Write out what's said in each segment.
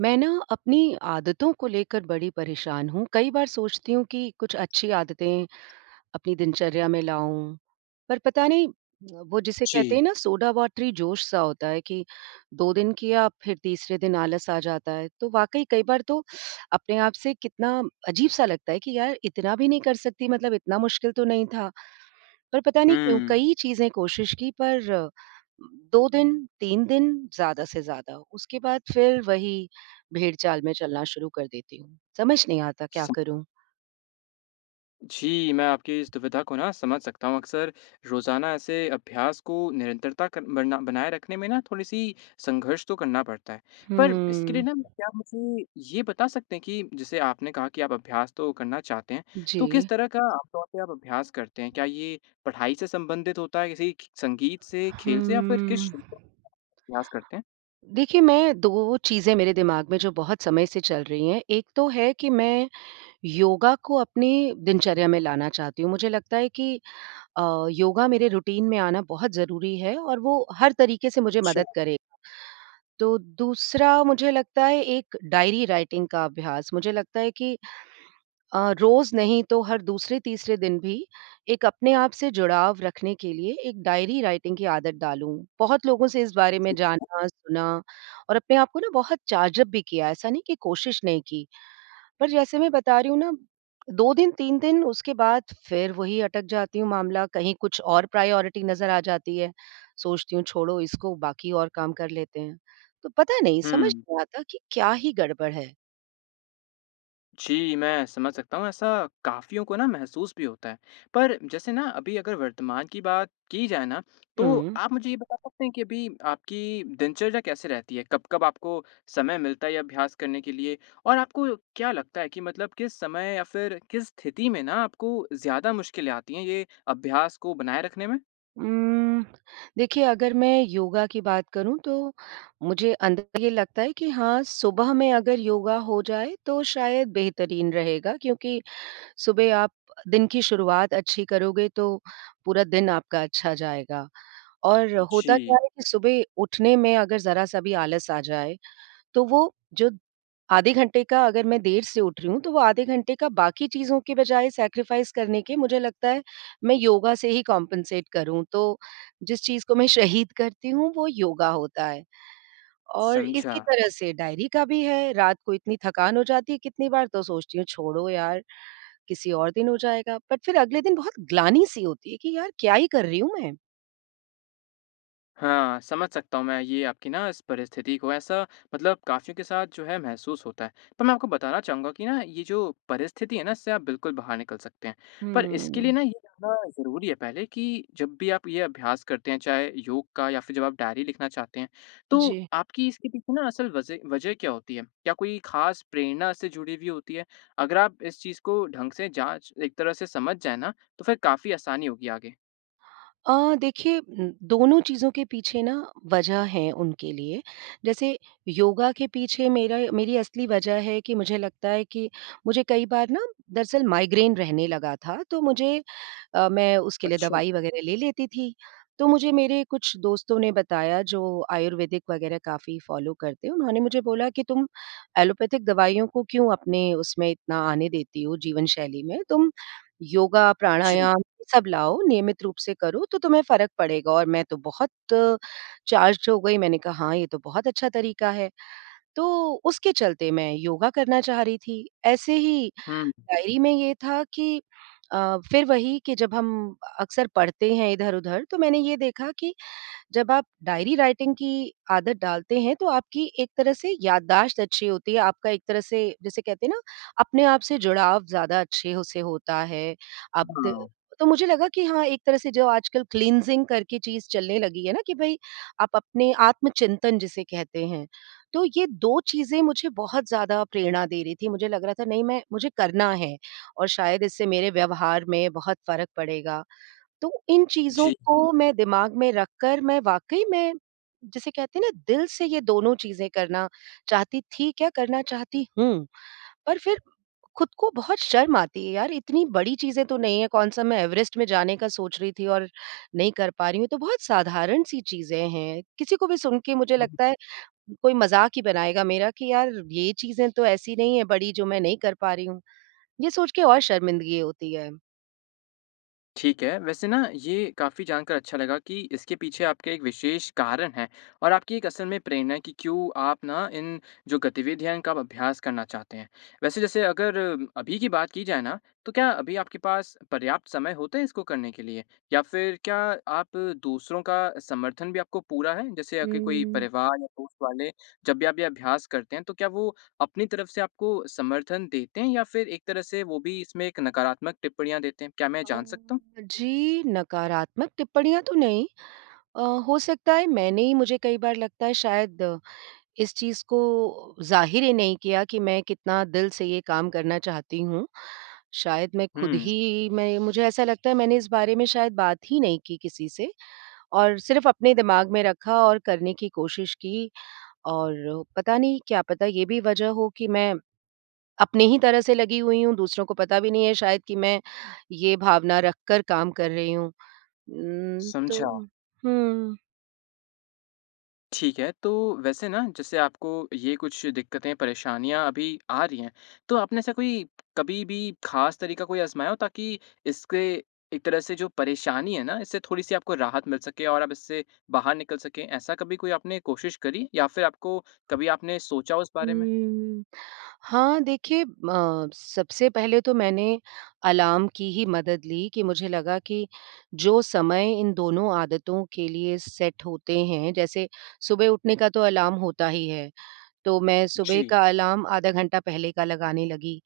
मैं ना अपनी आदतों को लेकर बड़ी परेशान हूँ। कई बार सोचती हूँ कि कुछ अच्छी आदतें अपनी दिनचर्या में लाऊँ। पर पता नहीं, अ, वो जिसे कहते जी। हैं ना सोडा वाटरी जोश-सा होता है कि 2 दिन किया फ़िर तीसरे दिन आलस-आ जाता है। तो वाक़ई कई बार तो अपने आप से कितना अजीब-सा लगता है कि यार इतना भी नहीं कर सकती मतलब इतना मुश्किल तो नहीं था। पर पता नहीं क्यों हम्म। कई चीज़ें कोशिश की पर, 2 दिन, 3 दिन ज़्यादा से ज़्यादा, उसके बाद फ़िर वही भेड़चाल में चलना शुरू कर देती हूँ। समझ नहीं आता क्या सम करूँ? जी, मैं आपकी इस दुविधा को ना समझ सकता हूँ। अक्सर रोज़ाना ऐसे अभ्यास को निरंतरता कर बरना बनाए रखने में ना थोड़ी-सी संघर्ष तो करना पड़ता है। पर इसके लिए हम्म। ना क्या मुझे ये बता सकते हैं कि जैसे आपने कहा कि आप अभ्यास तो करना चाहते हैं। तो किस जी। तरह का आम तौर पे आप अभ्यास करते हैं? क्या ये पढ़ाई से संबंधित होता है, किसी खि संगीत से, खेल से या फ़िर किस हम्म। [unintelligible] अभ्यास करते हैं? देखिए, मैं 2 चीज़ें मेरे दिमाग में जो बहुत समय से चल रही हैं। एक तो है कि मैं योगा को अपने दिनचर्या में लाना चाहती हूँ। मुझे लगता है कि अ, योगा मेरे रूटीन में आना बहुत ज़रूरी है और वो हर तरीके से मुझे अच्छा। मदद करे। तो दूसरा मुझे लगता है एक डायरी राइटिंग का अभ्यास। मुझे लगता है कि अ, रोज़ नहीं तो हर दूसरे-तीसरे दिन भी एक अपने आप से जुड़ाव रखने के लिए एक डायरी राइटिंग की आदत डालूँ। बहुत लोगों से इस बारे में ठीक है। जाना, सुना और अपने आप को ना बहुत चार्ज अप भी किया है, ऐसा नहीं कि कोशिश नहीं की। पर जैसे मैं बता रही हूँ ना, 2 दिन, 3 दिन, उसके बाद फ़िर वही अटक जाती हूँ मामला, कहीं कुछ और प्रायोरिटी नज़र आ जाती है। सोचती हूँ छोड़ो इसको बाकी और काम कर लेते हैं। तो पता नहीं, समझ हुँ। नहीं आता कि क्या ही गड़बड़ है। जी, मैं समझ सकता हूँ ऐसा काफ़ियों को ना महसूस भी होता है। पर जैसे ना अभी अगर वर्तमान की बात की जाए ना तो हुँ। आप मुझे ये बता सकते हैं कि अभी आपकी दिनचर्या कैसे रहती है? कब-कब आपको समय मिलता है ये अभ्यास करने के लिए? और आपको क्या लगता है कि मतलब किस समय या फ़िर किस स्थिति में ना आपको ज़्यादा मुश्किलें आती हैं ये अभ्यास को बनाए रखने में? उम्म, देखिए अगर मैं योगा की बात करूँ तो मुझे अंदर ये लगता है कि हाँ सुबह में अगर योगा हो जाए तो शायद बेहतरीन रहेगा क्योंकि सुबह आप दिन की शुरुआत अच्छी करोगे तो पूरा दिन आपका अच्छा जाएगा। और होता क्या जी। है कि सुबह उठने में अगर ज़रा-सा भी आलस आ जाए तो वो जो आधे घंटे का अगर मैं देर से उठ रही हूँ तो वो आधे घंटे का बाकी चीज़ों की बजाय सैक्रिफ़ाइज़ करने के मुझे लगता है, मैं योगा से ही कम्पेन्सेट करूँ। तो जिस चीज़ को मैं शहीद करती हूँ वो योगा होता है। और इसी समझा। तरह से डायरी का भी है, रात को इतनी थकान हो जाती है कितनी बार तो सोचती हूँ छोड़ो यार, किसी और दिन हो जाएगा बट फ़िर अगले दिन बहुत ग्लानि-सी होती है कि यार क्या ही कर रही हूँ मैं। हाँ, समझ सकता हूँ मैं ये आपकी ना इस परिस्थिति को, ऐसा मतलब काफ़ियों के साथ जो है महसूस होता है। पर मैं आपको बताना चाहूँगा कि ना ये जो परिस्थिति है ना इससे आप बिल्कुल बाहर निकल सकते हैं। पर इसके लिए हम्म। ना ये जानना ज़रूरी है पहले कि जब भी आप ये अभ्यास करते हैं, चाहे योग का या फ़िर जब आप डायरी लिखना चाहते हैं तो जी। आपकी इसके पीछे ना असल वज़ह वजह क्या होती है? क्या कोई ख़ास प्रेरणा से जुड़ी हुई होती है? अगर आप इस चीज़ को ढंग से जाँच एक तरह से समझ जाए ना, तो फिर काफ़ी आसानी होगी आगे। अ, देखिए, उम, दोनों चीज़ों के पीछे ना वजह है उनके लिए। जैसे योगा के पीछे मेरा मेरी असली वजह है कि मुझे लगता है कि मुझे कई बार ना दरअसल माइग्रेन रहने लगा था तो मुझे अ, मैं उसके लिए अच्छा। दवाई वग़ैरह ले लेती थी। तो मुझे मेरे कुछ दोस्तों ने बताया जो आयुर्वेदिक वग़ैरह काफ़ी फ़ॉलो करते हैं, उन्होंने मुझे बोला कि तुम एलोपैथिक दवाइयों को क्यों अपने उसमें इतना आने देती हो जीवन शैली में। तुम योगा, जी। प्राणायाम सब लाओ नियमित रूप से करो तो तुम्हें फ़र्क पड़ेगा और मैं तो बहुत चार्ज्ड हो गई। मैंने कहा हाँ, ये तो बहुत अच्छा तरीका है तो उसके चलते मैं योगा करना चाह रही थी। ऐसे ही हुँ। डायरी में ये था कि अ, फ़िर वही कि जब हम अक्सर पढ़ते हैं इधर-उधर तो मैंने ये देखा कि जब आप डायरी राइटिंग की आदत डालते हैं तो आपकी एक तरह से याददाश्त अच्छी होती है, आपका एक तरह से जिसे कहते हैं ना, अपने आप से जुड़ाव ज़्यादा अच्छे हो से होता है। अब द हाँ। तो मुझे लगा कि हाँ एक तरह से जो आजकल क्लीनसिंग करके चीज़ चलने लगी है ना कि भई आप अपने आत्मचिंतन जिसे कहते हैं। तो ये 2 चीज़ें मुझे बहुत ज़्यादा प्रेरणा दे रही थी, मुझे लग रहा था नहीं मैं मुझे करना है और शायद इससे मेरे व्यवहार में बहुत फ़र्क पड़ेगा। तो इन चीज़ों जी। को मैं दिमाग में रखकर मैं वाक़ई में, जिसे कहते हैं ना दिल से ये दोनों चीज़ें करना चाहती थी क्या करना चाहती हूँ। पर फ़िर ख़ुद को बहुत शर्म आती है यार, इतनी बड़ी चीज़ें तो नहीं है, कौन-सा मैं एवरेस्ट में जाने का सोच रही थी और नहीं कर पा रही हूँ। तो बहुत साधारण-सी चीज़ें हैं। किसी को भी सुनके मुझे हाँ। लगता है कोई मज़ाक ही बनाएगा मेरा कि यार ये चीज़ें तो ऐसी नहीं है बड़ी जो मैं नहीं कर पा रही हूँ। ये सोच के और शर्मिंदगी होती है। ठीक है। वैसे ना ये काफ़ी जानकार अच्छा लगा कि इसके पीछे आपका एक विशेष कारण है और आपकी एक असल में प्रेरणा है कि क्यों आप ना इन जो गतिविधियाँ हैं इनका आप अभ्यास करना चाहते हैं। वैसे जैसे अगर अभी की बात की जाए ना तो क्या अभी आपके पास पर्याप्त समय होते हैं इसको करने के लिए? या फ़िर क्या आप दूसरों का समर्थन भी आपको पूरा है? जैसे आपके कोई उम्म। परिवार या दोस्त वाले, जब भी आप ये अभ्यास करते हैं, तो क्या वो अपनी तरफ़ से आपको समर्थन देते हैं या फ़िर एक तरह से वो भी इसमें एक नकारात्मक टिप्पणियाँ देते हैं? क्या मैं जान सकता हूँ। अम्म जी, नकारात्मक टिप्पणियाँ तो नहीं। अ, हो सकता है मैंने ही मुझे कई बार लगता है शायद इस चीज़ को ज़ाहिर ही नहीं किया कि मैं कितना दिल से ये काम करना चाहती हूँ। शायद मैं ख़ुद हुँ। ही मैं मुझे ऐसा लगता है मैंने इस बारे में शायद बात ही नहीं की किसी से और सिर्फ़ अपने दिमाग में रखा और करने की कोशिश की और पता नहीं क्या पता ये भी वजह हो कि मैं अपने ही तरह से लगी हुई हूँ, दूसरों को पता भी नहीं है शायद कि मैं ये भावना रखकर काम कर रही हूँ। उम्म तो, समझा। हुँ। ठीक है। तो वैसे ना जैसे आपको ये कुछ दिक़्क़तें, परेशानियाँ अभी आ रही हैं, तो आपने ऐसा कोई कभी भी ख़ास तरीका कोई अजमाया हो ताकि इसके एक तरह से जो परेशानी है ना, इससे थोड़ी-सी आपको राहत मिल सके और अब इससे बाहर निकल सकें? ऐसा कभी कोई आपने कोशिश करी या फ़िर आपको कभी आपने सोचा हो उस बारे में? उम्म, हाँ देखिए, म सबसे पहले तो मैंने अलार्म की ही मदद ली कि मुझे लगा कि जो समय इन दोनों आदतों के लिए सेट होते हैं जैसे सुबह उठने का तो अलार्म होता ही है। तो मैं सुबह जी। का अलार्म आधा घंटा पहले का लगाने लगी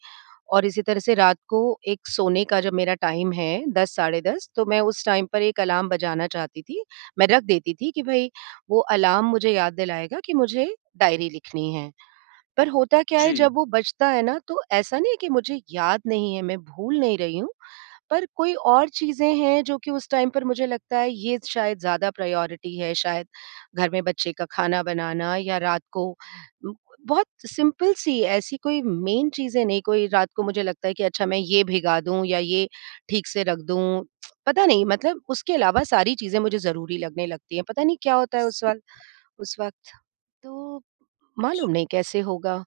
और इसी तरह से रात को एक सोने का जो मेरा टाइम है 10 साढ़े 10 तो मैं उस टाइम पर 1 अलार्म बजाना चाहती थी। मैं रख देती थी कि भई वो अलार्म मुझे याद दिलाएगा कि मुझे डायरी लिखनी है। पर होता क्या है जब जी। वो बजता है ना तो ऐसा नहीं है कि मुझे याद नहीं है, मैं भूल नहीं रही हूँ, पर कोई और चीज़ें हैं जो कि उस टाइम पर मुझे लगता है ये शायद ज़्यादा प्रायोरिटी है, शायद घर में बच्चे का ख़ाना बनाना या रात को बहुत सिंपल सी ऐसी कोई मेन चीज़ें नहीं, कोई रात को मुझे लगता है कि अच्छा मैं ये भीगा दूँ या ये ठीक से रख दूँ, पता नहीं, मतलब उसके अलावा सारी चीज़ें मुझे ज़रूरी लगने लगती हैं। पता नहीं क्या होता है उस वल उस वक्त। तो जी। मालूम नहीं कैसे होगा।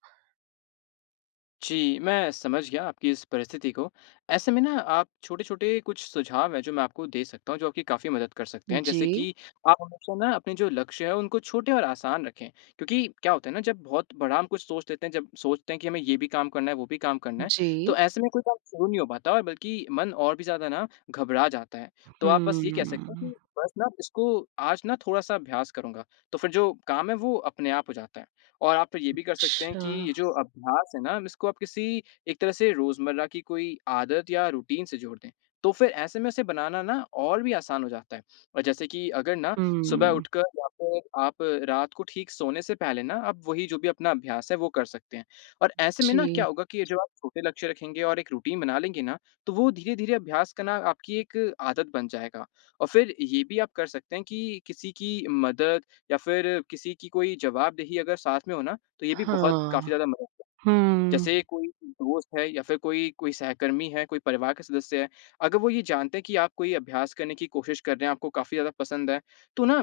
जी, मैं समझ गया आपकी इस परिस्थिति को। ऐसे में ना आप छोटे-छोटे कुछ सुझाव हैं जो मैं आपको दे सकता हूँ जो आपकी काफ़ी मदद कर सकते हैं। जैसे जी। कि आप हमेशा ना अपने जो लक्ष्य हैं उनको छोटे और आसान रखें। क्योंकि क्या होता है ना जब बहुत बड़ा हम कुछ सोच लेते हैं जब सोचते हैं कि हमें ये भी काम करना है वो भी काम करना है। तो जी। ऐसे में कोई काम शुरू नहीं हो पाता बल्कि मन और भी ज़्यादा ना घबरा जाता है। तो आप बस ये कह सकते हैं हम्म। कि बस ना इसको आज ना थोड़ा-सा अभ्यास करूँगा। तो फ़िर जो काम है वो अपने आप हो जाता है और आप ये भी कर सकते हैं अच्छा। कि ये जो अभ्यास है ना इसको आप किसी एक तरह से रोज़मर्रा की कोई आदत या रूटीन से जोड़ दें। तो फ़िर ऐसे में इसे बनाना ना और भी आसान हो जाता है। और जैसे कि अगर ना सुबह हम्म। उठकर या फ़िर आप रात को ठीक सोने से पहले ना अब वही जो भी अपना अभ्यास है वो कर सकते हैं और ऐसे में ना जी। क्या होगा कि ये जो आप छोटे लक्ष्य रखेंगे और एक रूटीन बना लेंगे ना तो वो धीरे-धीरे अभ्यास करना आपकी एक आदत बन जाएगा। और फ़िर ये भी आप कर सकते हैं कि किसी की मदद या फ़िर किसी की कोई जवाबदेही अगर साथ में हो ना तो ये भी बहुत काफ़ी हाँ। ज़्यादा मदद करेगा। हम्म। जैसे कोई दोस्त है या फ़िर कोई कोई सहकर्मी है, कोई परिवार के सदस्य है, अगर वो ये जानते हैं कि आप कोई अभ्यास करने की कोशिश कर रहे हैं आपको काफ़ी ज़्यादा पसंद है तो ना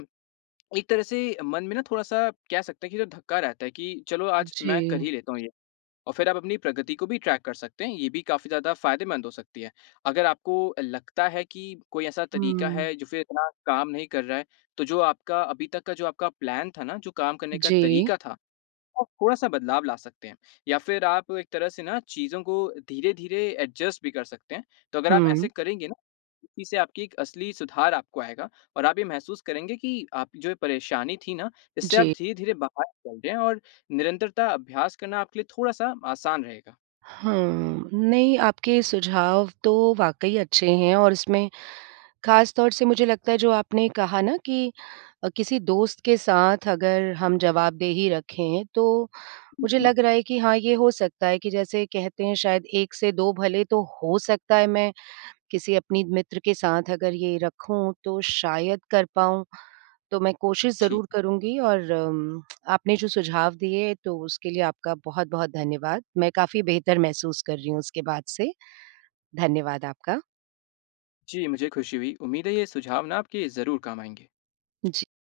एक तरह से मन में ना थोड़ा-सा कह सकता है कि जो धक्का रहता है कि चलो आज मैं कर जी। ही लेता हूँ ये और फ़िर आप अपनी प्रगति को भी ट्रैक कर सकते हैं, ये भी काफ़ी ज़्यादा फ़ायदेमंद हो सकती है। अगर आपको लगता है कि कोई ऐसा तरीका हम्म। है जो फ़िर इतना काम नहीं कर रहा है, तो जो आपका अभी तक का जो आपका प्लान था ना, जो काम करने का जी। तरीका था, आप थोड़ा-सा बदलाव ला सकते हैं या फ़िर आप एक तरह से ना चीज़ों को धीरे-धीरे एडजस्ट भी कर सकते हैं। तो अगर आप हुँ। ऐसे करेंगे ना, तो इससे आपकी एक असली सुधार आपको आएगा और आप ये महसूस करेंगे कि आपकी जो ये परेशानी थी ना, इससे आप जी। धीरे-धीरे बाहर निकल रहे हैं और निरंतरता अभ्यास करना आपके लिए थोड़ा-सा आसान रहेगा। हाँ, नहीं आपके सुझाव तो वाक़ई अच्छे हैं और इसमें ख़ासतौर से मुझे लगता है जो आपने कहा ना कि अ, किसी दोस्त के साथ अगर हम जवाबदेही रखें तो हुँ, मुझे हुँ। लग रहा है कि हाँ ये हो सकता है कि जैसे कहते हैं शायद 1 से 2 भले तो हो सकता है मैं, किसी अपनी मित्र के साथ अगर ये रखूँ तो शायद कर पाऊँ। तो मैं कोशिश ठीक। ज़रूर करूँगी और अम, आपने जो सुझाव दिए तो उसके लिए आपका बहुत-बहुत धन्यवाद। मैं काफ़ी बेहतर महसूस कर रही हूँ उसके बाद से। धन्यवाद आपका। जी मुझे ख़ुशी हुई, उम्मीद है ये सुझाव ना आपके ज़रूर काम आएँगे। जी।